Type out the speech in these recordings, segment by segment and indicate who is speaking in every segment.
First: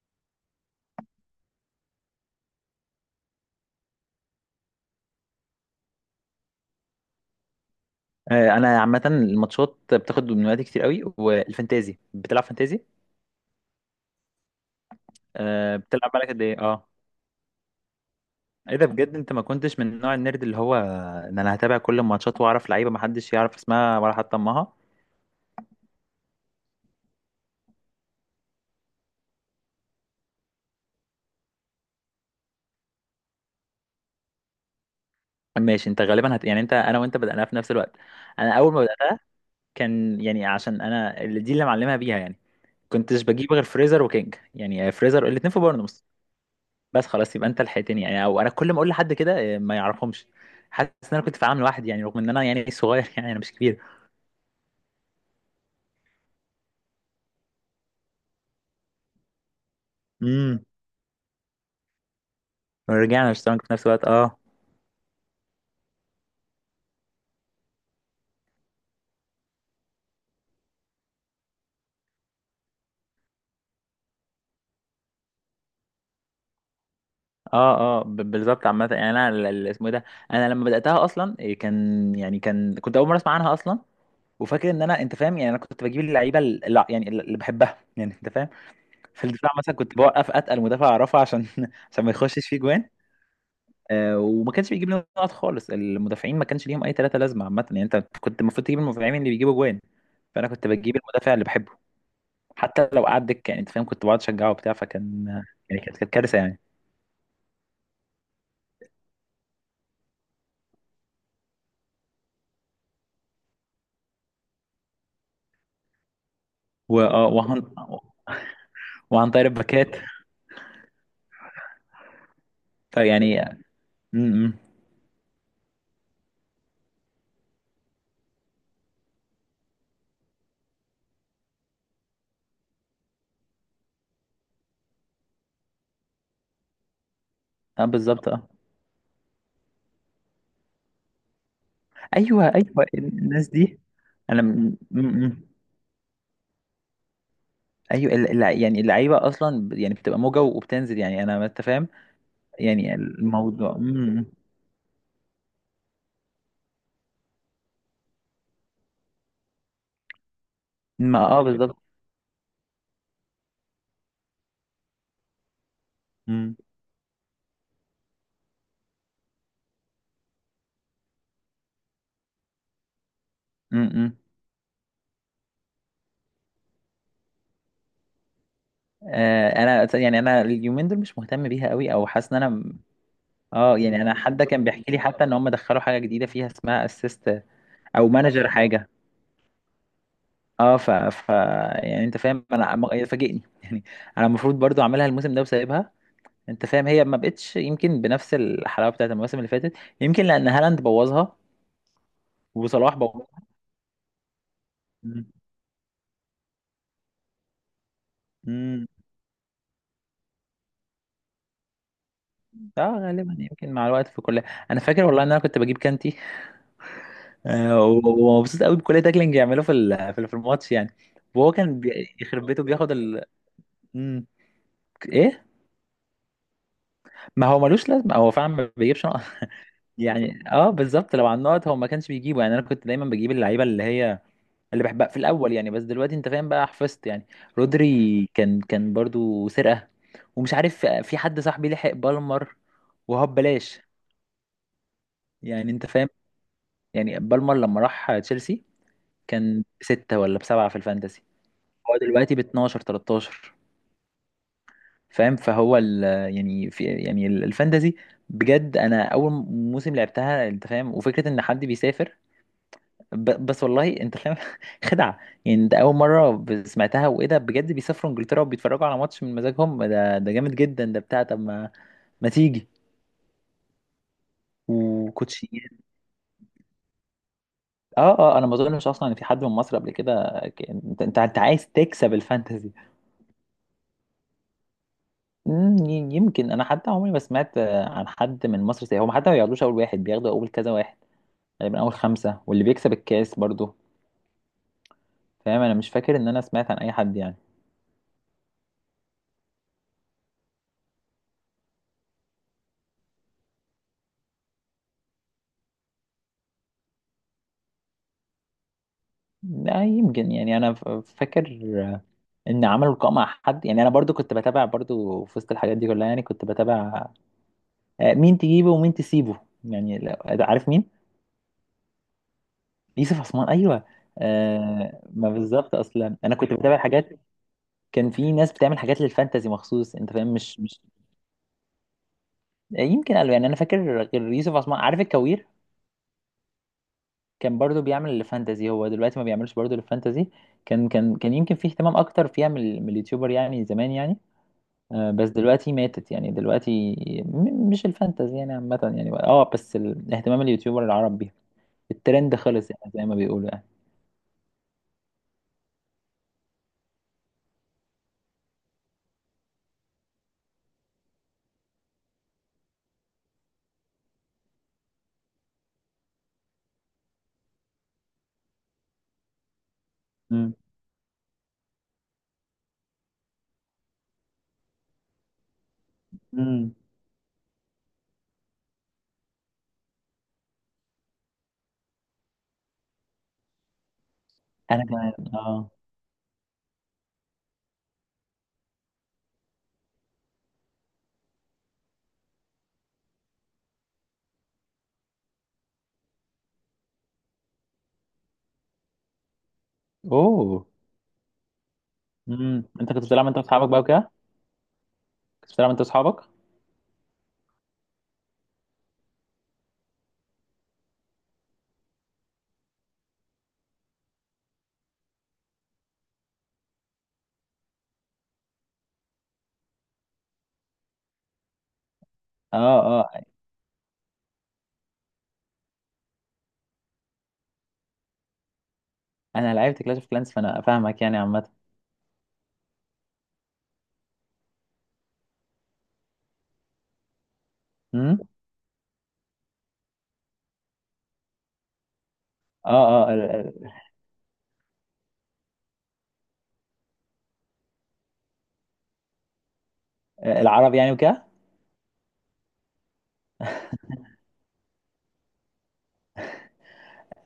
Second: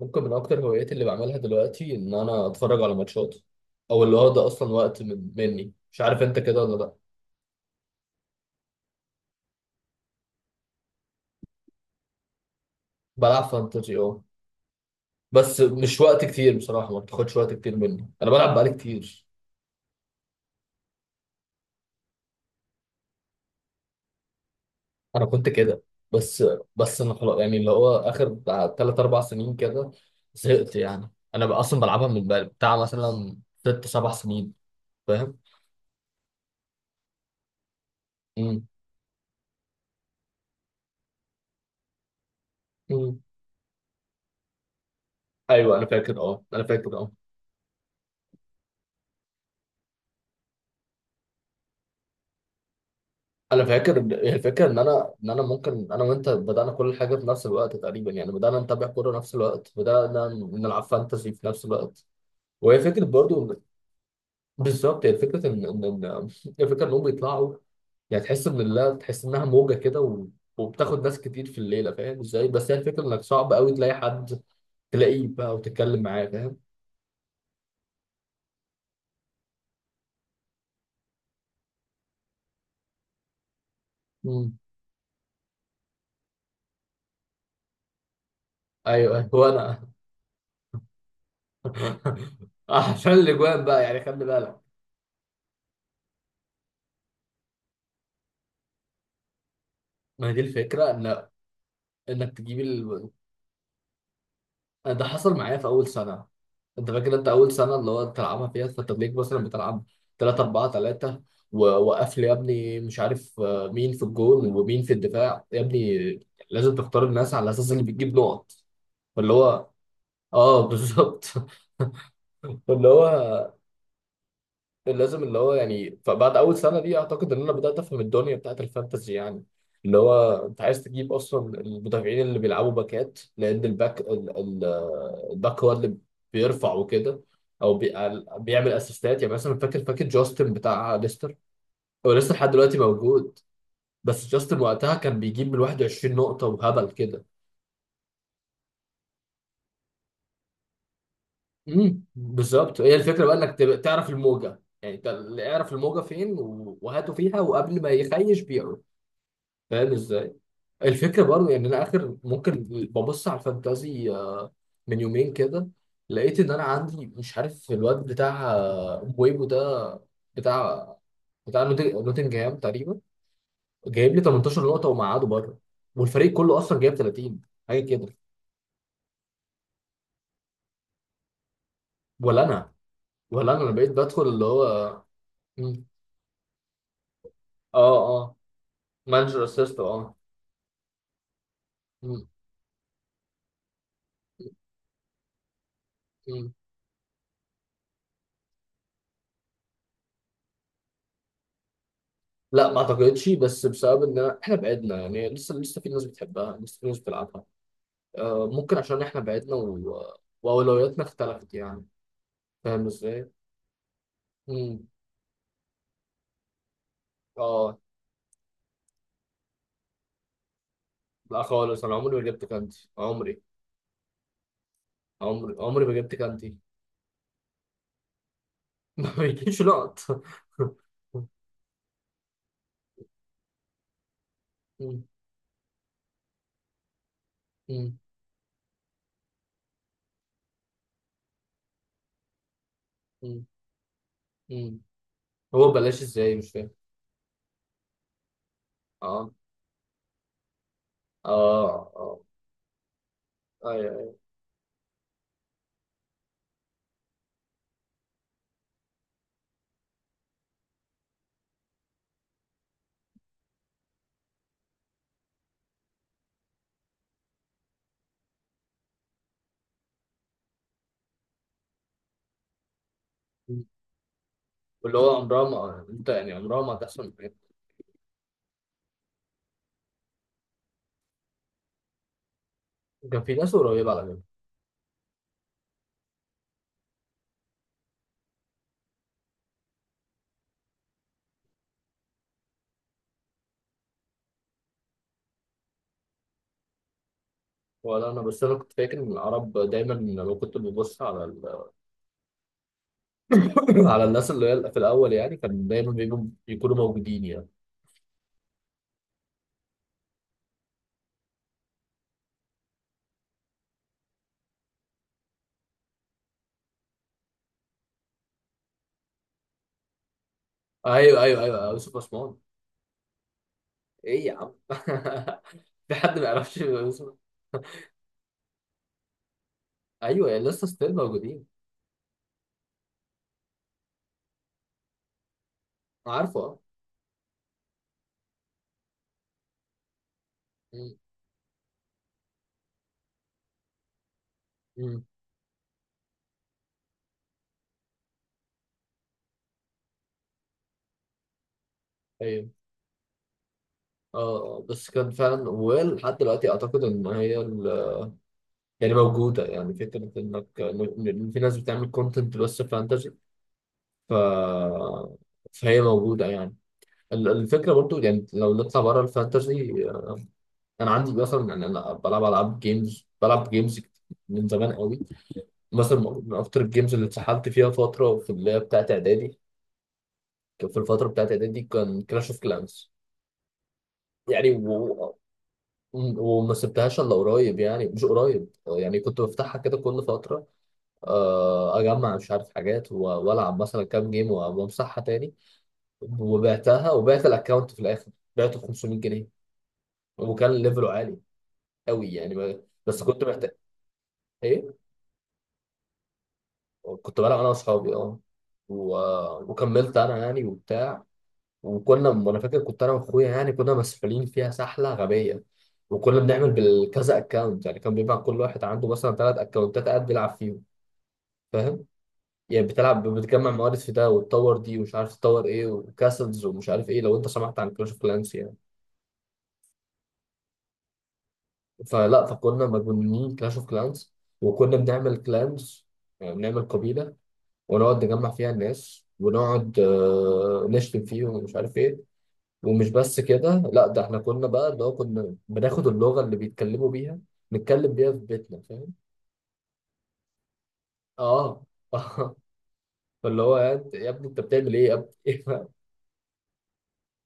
Speaker 1: ممكن من اكتر هواياتي اللي بعملها دلوقتي ان انا اتفرج على ماتشات، او اللي هو ده اصلا وقت مني، مش عارف انت كده ولا لا.
Speaker 2: آه، انا عامه الماتشات بتاخد من وقتي كتير قوي والفانتازي، بتلعب فانتازي.
Speaker 1: بلعب فانتزي اه. بس
Speaker 2: آه،
Speaker 1: مش
Speaker 2: بتلعب
Speaker 1: وقت
Speaker 2: بالك قد
Speaker 1: كتير
Speaker 2: ايه؟ اه
Speaker 1: بصراحه، ما بتاخدش وقت كتير مني، انا بلعب بقالي
Speaker 2: ايه ده بجد،
Speaker 1: كتير.
Speaker 2: انت ما كنتش من نوع النيرد اللي هو ان انا هتابع كل الماتشات واعرف لعيبه ما حدش يعرف اسمها ولا حتى امها.
Speaker 1: انا كنت كده. بس بس انا خلاص يعني اللي هو اخر بتاع تلات اربع سنين كده، زهقت يعني، انا بقى اصلا بلعبها من بتاع مثلا ست سبع سنين. فاهم؟
Speaker 2: ماشي، انت غالبا يعني انت، انا وانت بدأنا في نفس الوقت. انا
Speaker 1: امم.
Speaker 2: اول ما بدأت كان يعني عشان انا اللي دي اللي معلمها بيها، يعني
Speaker 1: أمم.
Speaker 2: كنتش بجيب غير فريزر وكينج، يعني فريزر الاثنين في
Speaker 1: ايوه انا
Speaker 2: بورنموث.
Speaker 1: فاكر اه، انا فاكر
Speaker 2: بس
Speaker 1: اه.
Speaker 2: خلاص، يبقى انت لحقتني يعني، او انا كل ما اقول لحد كده آه، ما يعرفهمش. حاسس ان انا كنت في عام لوحدي يعني، رغم ان انا يعني صغير يعني انا مش
Speaker 1: انا
Speaker 2: كبير.
Speaker 1: فاكر الفكره، ان انا ممكن انا وانت بدانا كل حاجه في نفس الوقت تقريبا، يعني بدانا نتابع كوره نفس الوقت، بدانا
Speaker 2: امم
Speaker 1: نلعب فانتسي في نفس الوقت. وهي فكره
Speaker 2: ورجعنا
Speaker 1: برضو
Speaker 2: اشتغلنا في نفس الوقت. اه
Speaker 1: بالظبط. هي فكره انهم بيطلعوا يعني، تحس ان لا تحس انها موجه كده وبتاخد ناس كتير في الليله. فاهم ازاي؟ بس هي الفكره انك صعب قوي تلاقي حد، تلاقيه بقى وتتكلم معاه. فاهم؟
Speaker 2: اه اه، بالظبط. عامة يعني انا، اسمه ايه ده، انا لما بدأتها اصلا كان يعني، كنت اول مرة اسمع عنها اصلا.
Speaker 1: مم.
Speaker 2: وفاكر ان انا، انت فاهم، يعني انا كنت بجيب اللعيبة اللي يعني اللي بحبها، يعني انت فاهم.
Speaker 1: ايوه
Speaker 2: في
Speaker 1: ايوه
Speaker 2: الدفاع مثلا
Speaker 1: وانا.
Speaker 2: كنت بوقف اتقل مدافع اعرفه عشان عشان ما يخشش فيه جوان.
Speaker 1: عشان الاجوان بقى يعني،
Speaker 2: آه،
Speaker 1: خلي
Speaker 2: وما
Speaker 1: بالك.
Speaker 2: كانش بيجيب لنا نقط خالص، المدافعين ما كانش ليهم اي ثلاثة لازمة. عامة يعني انت كنت المفروض تجيب المدافعين اللي بيجيبوا جوان،
Speaker 1: ما هي دي
Speaker 2: فانا كنت
Speaker 1: الفكره
Speaker 2: بجيب
Speaker 1: ان
Speaker 2: المدافع اللي بحبه،
Speaker 1: انك تجيب
Speaker 2: حتى لو قعد دكة. يعني انت فاهم، كنت بقعد اشجعه وبتاع،
Speaker 1: ده
Speaker 2: فكان
Speaker 1: حصل معايا في
Speaker 2: يعني
Speaker 1: اول
Speaker 2: كانت
Speaker 1: سنه.
Speaker 2: كارثة يعني.
Speaker 1: انت فاكر انت اول سنه اللي هو بتلعبها فيها فترليك مثلا بتلعب 3 4 3، ووقف لي يا ابني مش عارف مين في الجول ومين في الدفاع يا ابني. لازم تختار الناس على
Speaker 2: وعن،
Speaker 1: اساس اللي بتجيب نقط.
Speaker 2: وعن
Speaker 1: فاللي
Speaker 2: طريق
Speaker 1: هو
Speaker 2: الباكات.
Speaker 1: اه، بالظبط. فاللي
Speaker 2: فيعني
Speaker 1: هو
Speaker 2: م- م.
Speaker 1: لازم اللي هو يعني. فبعد اول سنه دي اعتقد ان انا بدات افهم الدنيا بتاعت الفانتزي يعني، اللي هو انت عايز تجيب اصلا المدافعين اللي بيلعبوا باكات، لان الباك الباك هو اللي بيرفع وكده، او
Speaker 2: اه بالظبط. اه
Speaker 1: بيعمل اسيستات. يعني مثلا فاكر فاكر جاستن بتاع ليستر، هو لسه
Speaker 2: ايوه
Speaker 1: لحد دلوقتي
Speaker 2: ايوه،
Speaker 1: موجود.
Speaker 2: الناس دي.
Speaker 1: بس
Speaker 2: انا
Speaker 1: جاستن
Speaker 2: م-
Speaker 1: وقتها كان
Speaker 2: م- م.
Speaker 1: بيجيب من 21 نقطه وهبل كده.
Speaker 2: ايوه، يعني اللعيبه اصلا يعني بتبقى موجه وبتنزل يعني انا، ما انت فاهم.
Speaker 1: بالظبط. هي
Speaker 2: يعني
Speaker 1: الفكره بقى انك
Speaker 2: الموضوع
Speaker 1: تعرف
Speaker 2: م- م.
Speaker 1: الموجه، يعني اعرف الموجه فين وهاته فيها وقبل ما يخيش بيعه. فاهم ازاي؟
Speaker 2: ما،
Speaker 1: الفكره برضه يعني
Speaker 2: بالظبط.
Speaker 1: انا اخر ممكن ببص على الفانتازي من يومين كده، لقيت ان
Speaker 2: م-
Speaker 1: انا عندي مش عارف الواد بتاع بويبو ده، بتاع نوتنجهام تقريبا،
Speaker 2: م-
Speaker 1: جايب
Speaker 2: م.
Speaker 1: لي 18 نقطه ومقعده بره، والفريق كله اصلا جايب 30 حاجه كده.
Speaker 2: آه، انا أصلاً يعني انا اليومين دول مش مهتم بيها قوي، او حاسس ان
Speaker 1: ولا
Speaker 2: انا
Speaker 1: انا. ولا انا
Speaker 2: اه.
Speaker 1: بقيت
Speaker 2: يعني انا
Speaker 1: بدخل
Speaker 2: حد
Speaker 1: اللي
Speaker 2: كان بيحكي لي
Speaker 1: هو.
Speaker 2: حتى ان هم دخلوا
Speaker 1: مم.
Speaker 2: حاجه جديده فيها اسمها اسيست،
Speaker 1: اه
Speaker 2: او
Speaker 1: اه.
Speaker 2: مانجر حاجه.
Speaker 1: مانجر اسيست اه.
Speaker 2: اه ف... ف يعني انت
Speaker 1: مم.
Speaker 2: فاهم، انا هي فاجئني يعني. انا المفروض برضو اعملها الموسم ده وسايبها،
Speaker 1: مم.
Speaker 2: انت فاهم، هي ما بقتش يمكن بنفس الحلاوه بتاعت المواسم اللي فاتت، يمكن لان هالاند بوظها،
Speaker 1: لا ما
Speaker 2: وصلاح بوظها.
Speaker 1: اعتقدش، بس بسبب ان احنا بعدنا
Speaker 2: مم.
Speaker 1: يعني، لسه في ناس بتحبها، لسه في ناس بتلعبها. ممكن
Speaker 2: مم.
Speaker 1: عشان احنا بعدنا واولوياتنا اختلفت يعني. فاهم
Speaker 2: اه
Speaker 1: ازاي؟
Speaker 2: غالبا، يمكن مع الوقت في كل. انا
Speaker 1: امم.
Speaker 2: فاكر والله ان انا كنت بجيب كانتي،
Speaker 1: اه.
Speaker 2: آه، ومبسوط قوي بكل تاكلينج يعمله في في الماتش يعني.
Speaker 1: لا
Speaker 2: وهو كان
Speaker 1: خالص، انا عمري ما جبت
Speaker 2: يخرب بيته
Speaker 1: كانتي.
Speaker 2: بياخد ال.
Speaker 1: عمري
Speaker 2: مم. ايه.
Speaker 1: عمري عمري ما جبت كانتي.
Speaker 2: ما هو ملوش لازمه، هو فعلا ما بيجيبش
Speaker 1: ما بيجيش لقط.
Speaker 2: يعني، اه بالظبط. لو على النقط هو ما كانش بيجيبه، يعني انا كنت دايما بجيب اللعيبه اللي هي اللي
Speaker 1: مم،
Speaker 2: بحبها في الاول يعني، بس دلوقتي انت فاهم بقى حفظت يعني.
Speaker 1: مم،
Speaker 2: رودري كان برضو سرقه، ومش عارف في حد صاحبي لحق بالمر، وهو
Speaker 1: مم،
Speaker 2: ببلاش.
Speaker 1: مم.
Speaker 2: يعني
Speaker 1: هو
Speaker 2: انت
Speaker 1: بلاش
Speaker 2: فاهم،
Speaker 1: ازاي؟ مش فاهم.
Speaker 2: يعني بالمر لما راح تشيلسي
Speaker 1: اه
Speaker 2: كان بستة ولا بسبعة في الفانتسي،
Speaker 1: اه
Speaker 2: هو
Speaker 1: اه
Speaker 2: دلوقتي ب 12 13.
Speaker 1: ايوه أيوة.
Speaker 2: فاهم، فهو ال، يعني في يعني الفانتسي، بجد انا اول موسم لعبتها، انت فاهم، وفكره ان حد بيسافر، بس والله انت فاهم خدعه، يعني ده اول مره سمعتها، وايه ده بجد، بيسافروا انجلترا وبيتفرجوا على ماتش من مزاجهم، ده ده جامد جدا، ده بتاع، طب ما، ما تيجي
Speaker 1: مم. واللي هو عمرها
Speaker 2: وكوتشيات.
Speaker 1: ما يعني، انت يعني عمرها ما هتحصل معاك.
Speaker 2: اه اه، انا ما اظنش اصلا ان في حد من مصر قبل كده انت، عايز تكسب الفانتزي.
Speaker 1: كان في ناس قريبة على فكرة.
Speaker 2: مم، يمكن انا حتى عمري ما سمعت آه، عن حد من مصر زي هم، حتى ما بياخدوش اول واحد، بياخدوا اول كذا واحد، تقريبا اول خمسه، واللي بيكسب الكاس برضو. فاهم، انا مش فاكر ان انا سمعت عن اي حد يعني.
Speaker 1: ولا انا، بس انا كنت فاكر ان العرب دايما لما كنت ببص على، على الناس اللي هي في الاول يعني، كان دايما بيبقوا يكونوا موجودين يعني.
Speaker 2: لا، يمكن يعني انا فاكر ان عملوا لقاء مع حد يعني، انا برضو كنت بتابع برضو في وسط الحاجات دي كلها، يعني كنت بتابع آه، مين تجيبه ومين تسيبه يعني، عارف مين.
Speaker 1: ايوه ايوه ايوه أيوه، يوسف عثمان.
Speaker 2: يوسف عثمان، ايوه.
Speaker 1: ايه يا عم؟
Speaker 2: آه، ما بالظبط
Speaker 1: في
Speaker 2: اصلا
Speaker 1: حد ما
Speaker 2: انا كنت
Speaker 1: يعرفش
Speaker 2: بتابع حاجات.
Speaker 1: يوسف؟
Speaker 2: كان في ناس بتعمل حاجات للفانتازي مخصوص، انت
Speaker 1: ايوه
Speaker 2: فاهم،
Speaker 1: يعني لسه
Speaker 2: مش
Speaker 1: ستيل موجودين.
Speaker 2: آه، يمكن قالوا يعني، انا فاكر غير يوسف عثمان، عارف الكوير،
Speaker 1: عارفه اه.
Speaker 2: كان برضو بيعمل للفانتازي، هو دلوقتي ما بيعملش برضو للفانتازي.
Speaker 1: أمم،
Speaker 2: كان يمكن في اهتمام اكتر فيها من من اليوتيوبر يعني زمان يعني.
Speaker 1: أمم،
Speaker 2: آه، بس دلوقتي ماتت، يعني دلوقتي مش الفانتزي يعني عامة يعني، اه، بس اهتمام اليوتيوبر العرب بيها، الترند
Speaker 1: ايوه
Speaker 2: خلص يعني زي ما بيقولوا يعني.
Speaker 1: اه. بس كان فعلا ولحد دلوقتي اعتقد ان هي يعني موجوده، يعني فكره انك إن في ناس بتعمل كونتنت بس فانتزي. ف فهي موجوده يعني. الفكره برضو يعني لو نطلع بره الفانتزي،
Speaker 2: مم.
Speaker 1: انا عندي مثلا، يعني انا بلعب العاب جيمز، بلعب جيمز من زمان قوي. مثلا من اكتر
Speaker 2: مم.
Speaker 1: الجيمز اللي اتسحلت فيها فتره في اللي هي بتاعت اعدادي، كان في الفتره بتاعت اعدادي كان كلاش اوف كلانس يعني،
Speaker 2: انا كمان اه.
Speaker 1: وما سبتهاش الا قريب، يعني مش قريب يعني، كنت بفتحها كده كل فتره اجمع مش عارف حاجات والعب مثلا كام جيم وامسحها تاني، وبعتها وبعت الاكونت في الاخر، بعته ب 500 جنيه، وكان
Speaker 2: اوه.
Speaker 1: ليفله عالي قوي يعني.
Speaker 2: مم. انت
Speaker 1: بس
Speaker 2: كنت
Speaker 1: كنت
Speaker 2: بتلعب انت
Speaker 1: محتاج.
Speaker 2: واصحابك بقى وكده؟
Speaker 1: إيه؟
Speaker 2: كنت بتلعب انت واصحابك.
Speaker 1: كنت بلعب انا واصحابي اه، و... وكملت انا يعني وبتاع، وكنا، وانا فاكر كنت انا واخويا يعني كنا مسؤولين فيها سحله غبيه، وكنا بنعمل بالكذا اكونت، يعني كان بيبقى كل واحد عنده مثلا ثلاث اكونتات قاعد بيلعب فيهم. فاهم؟ يعني
Speaker 2: اه
Speaker 1: بتلعب،
Speaker 2: اه.
Speaker 1: بتجمع موارد في ده وتطور دي ومش عارف تطور ايه وكاسلز ومش عارف ايه، لو انت سمعت عن كلاش اوف كلانس يعني.
Speaker 2: انا لعبت كلاش اوف كلانس، فانا فاهمك يعني عامة.
Speaker 1: فلا فكنا مجنونين كلاش اوف كلانس، وكنا بنعمل كلانز يعني بنعمل قبيله، ونقعد
Speaker 2: مم.
Speaker 1: نجمع فيها الناس، ونقعد نشتم فيهم ومش عارف ايه.
Speaker 2: اه
Speaker 1: ومش
Speaker 2: اه،
Speaker 1: بس كده، لا، ده احنا كنا بقى اللي هو كنا بناخد اللغة اللي بيتكلموا بيها نتكلم بيها في بيتنا. فاهم؟
Speaker 2: العرب يعني وكده.
Speaker 1: اه. اه. فاللي هو يا يا ابني انت بتعمل ايه يا ابني؟ ايه بقى؟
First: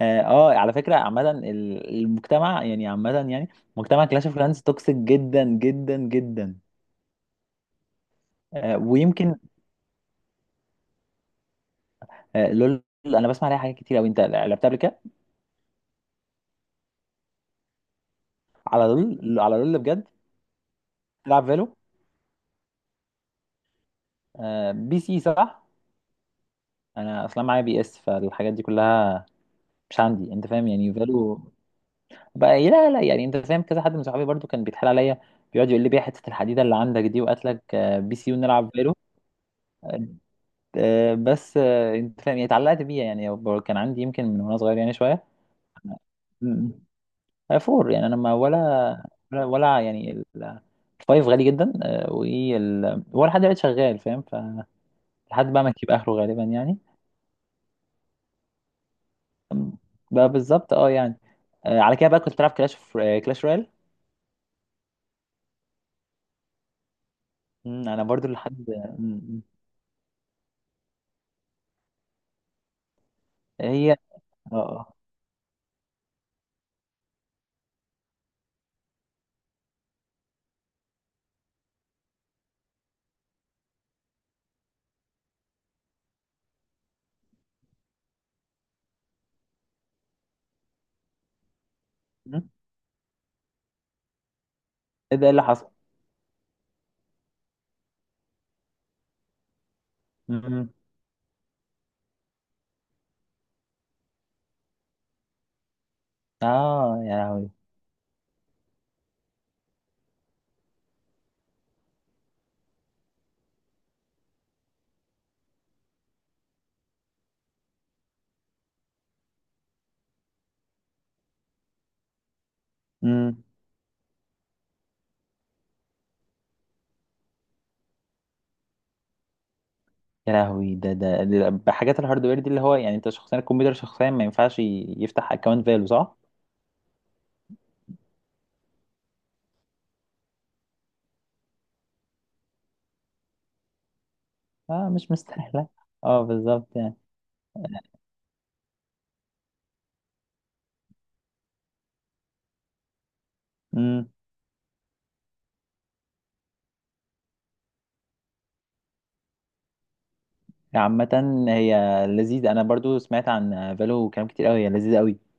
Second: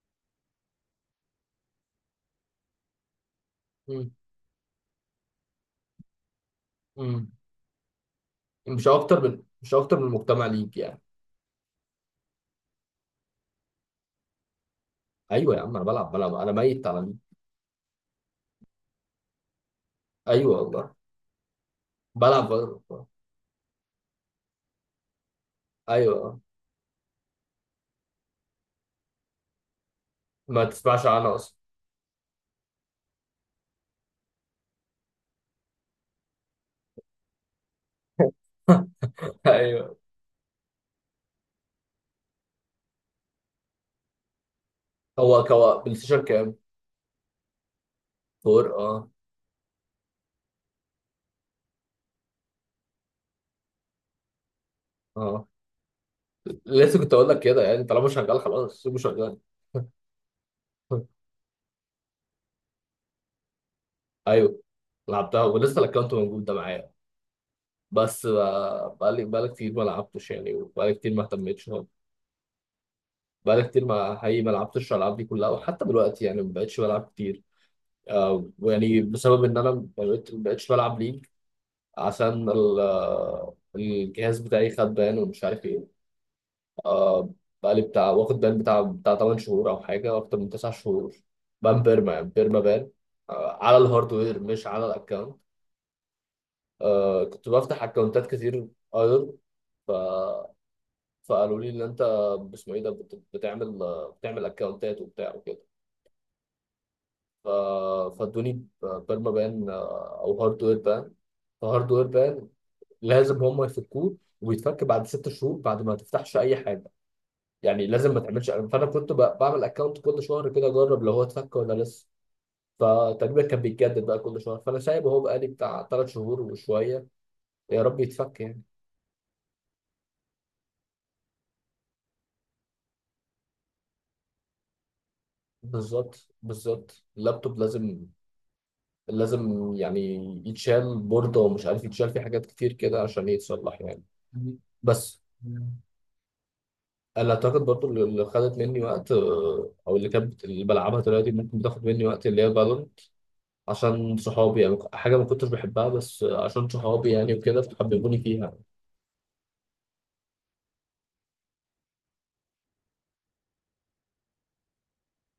Speaker 2: اه آه، على فكرة عامة المجتمع يعني عامة يعني، مجتمع
Speaker 1: مم.
Speaker 2: كلاش اوف كلانس توكسيك جدا جدا جدا.
Speaker 1: مم.
Speaker 2: آه،
Speaker 1: مش اكتر
Speaker 2: ويمكن.
Speaker 1: من مش اكتر من المجتمع ليك يعني.
Speaker 2: آه، لول، انا بسمع عليها حاجات كتير قوي. انت لعبتها قبل كده؟
Speaker 1: ايوه يا عم، انا بلعب انا ميت على ليك.
Speaker 2: على لول، على لول، بجد؟
Speaker 1: ايوه والله.
Speaker 2: تلعب فالو؟
Speaker 1: بلعب.
Speaker 2: آه، بي سي صح؟
Speaker 1: ايوه
Speaker 2: انا اصلا معايا بي اس، فالحاجات دي كلها مش عندي، انت
Speaker 1: ما
Speaker 2: فاهم يعني،
Speaker 1: تسمعش عنها
Speaker 2: فالو
Speaker 1: اصلا.
Speaker 2: بقى إيه؟ لا لا، يعني انت فاهم، كذا حد من صحابي برضو كان بيتحال عليا، بيقعد يقول لي بيها حته الحديده اللي عندك دي، وقاتلك آه، بي سي ونلعب فالو.
Speaker 1: ايوه.
Speaker 2: آه. آه، بس آه، انت فاهم يعني اتعلقت بيها يعني، كان عندي يمكن من وانا صغير يعني شويه.
Speaker 1: هو كوا بلاي ستيشن كام؟
Speaker 2: آه، فور، يعني انا ما،
Speaker 1: 4 اه.
Speaker 2: ولا يعني الفايف غالي جدا، آه، وال، ولا حد قاعد شغال فاهم، فلحد
Speaker 1: اه
Speaker 2: بقى ما يجيب اخره غالبا يعني.
Speaker 1: لسه كنت اقول لك كده، يعني طالما شغال خلاص سيبه شغال.
Speaker 2: أم، بقى بالظبط، اه يعني. آه، على كده بقى كنت بلعب كلاش، كلاش رويال.
Speaker 1: ايوه. لعبتها ولسه الاكونت موجود ده معايا.
Speaker 2: مم، انا
Speaker 1: بس
Speaker 2: برضو لحد.
Speaker 1: بقى-
Speaker 2: مم.
Speaker 1: بقالي
Speaker 2: مم.
Speaker 1: بقالي كتير ما لعبتش يعني، وبقالي كتير ما اهتمتش خالص. بقالي كتير
Speaker 2: هي اه
Speaker 1: ما حقيقي ما لعبتش
Speaker 2: آه.
Speaker 1: الالعاب دي كلها، وحتى دلوقتي يعني ما بقتش بلعب كتير. ويعني بسبب ان انا ما بقتش بلعب ليج، عشان الجهاز بتاعي خد بان ومش عارف ايه. آه، بقالي بتاع واخد بان بتاع 8 شهور او حاجه اكتر من 9 شهور. بان بيرما، يعني
Speaker 2: مم.
Speaker 1: بيرما بان، آه على الهاردوير مش على
Speaker 2: ايه ده، إيه
Speaker 1: الاكونت.
Speaker 2: اللي حصل؟
Speaker 1: آه كنت بفتح اكونتات كتير ايدل. ف
Speaker 2: مم.
Speaker 1: فقالوا لي ان انت باسمه ايه ده بتعمل بتعمل اكونتات وبتاع وكده.
Speaker 2: اه يا
Speaker 1: ف
Speaker 2: لهوي.
Speaker 1: فادوني بيرما بان، او هاردوير بان. فهاردوير بان لازم هم يفكوه، وبيتفك بعد ست شهور بعد ما تفتحش اي حاجه. يعني لازم ما تعملش. فانا كنت بعمل اكونت كل شهر كده، اجرب لو هو اتفك ولا لسه.
Speaker 2: مم.
Speaker 1: فتقريبا كان بيتجدد بقى كل شهر، فانا سايبه اهو بقالي بتاع ثلاث شهور وشويه، يا رب يتفك يعني.
Speaker 2: يا لهوي، بحاجات الهاردوير دي اللي هو، يعني انت شخصيا الكمبيوتر شخصيا ما ينفعش يفتح اكونت فالو صح؟
Speaker 1: بالظبط بالظبط. اللابتوب لازم يعني يتشال بورده، ومش عارف، يتشال في حاجات كتير كده عشان يتصلح يعني.
Speaker 2: اه، مش
Speaker 1: بس
Speaker 2: مستاهله. اه بالظبط يعني.
Speaker 1: انا اعتقد برضو اللي خدت مني وقت او اللي كانت اللي بلعبها دلوقتي، ممكن بتاخد مني وقت. اللي هي
Speaker 2: امم،
Speaker 1: عشان صحابي، يعني حاجة ما كنتش بحبها بس عشان صحابي يعني وكده فحببوني فيها
Speaker 2: عامة هي لذيذة، أنا برضو سمعت عن فالو كلام كتير أوي، هي لذيذة أوي.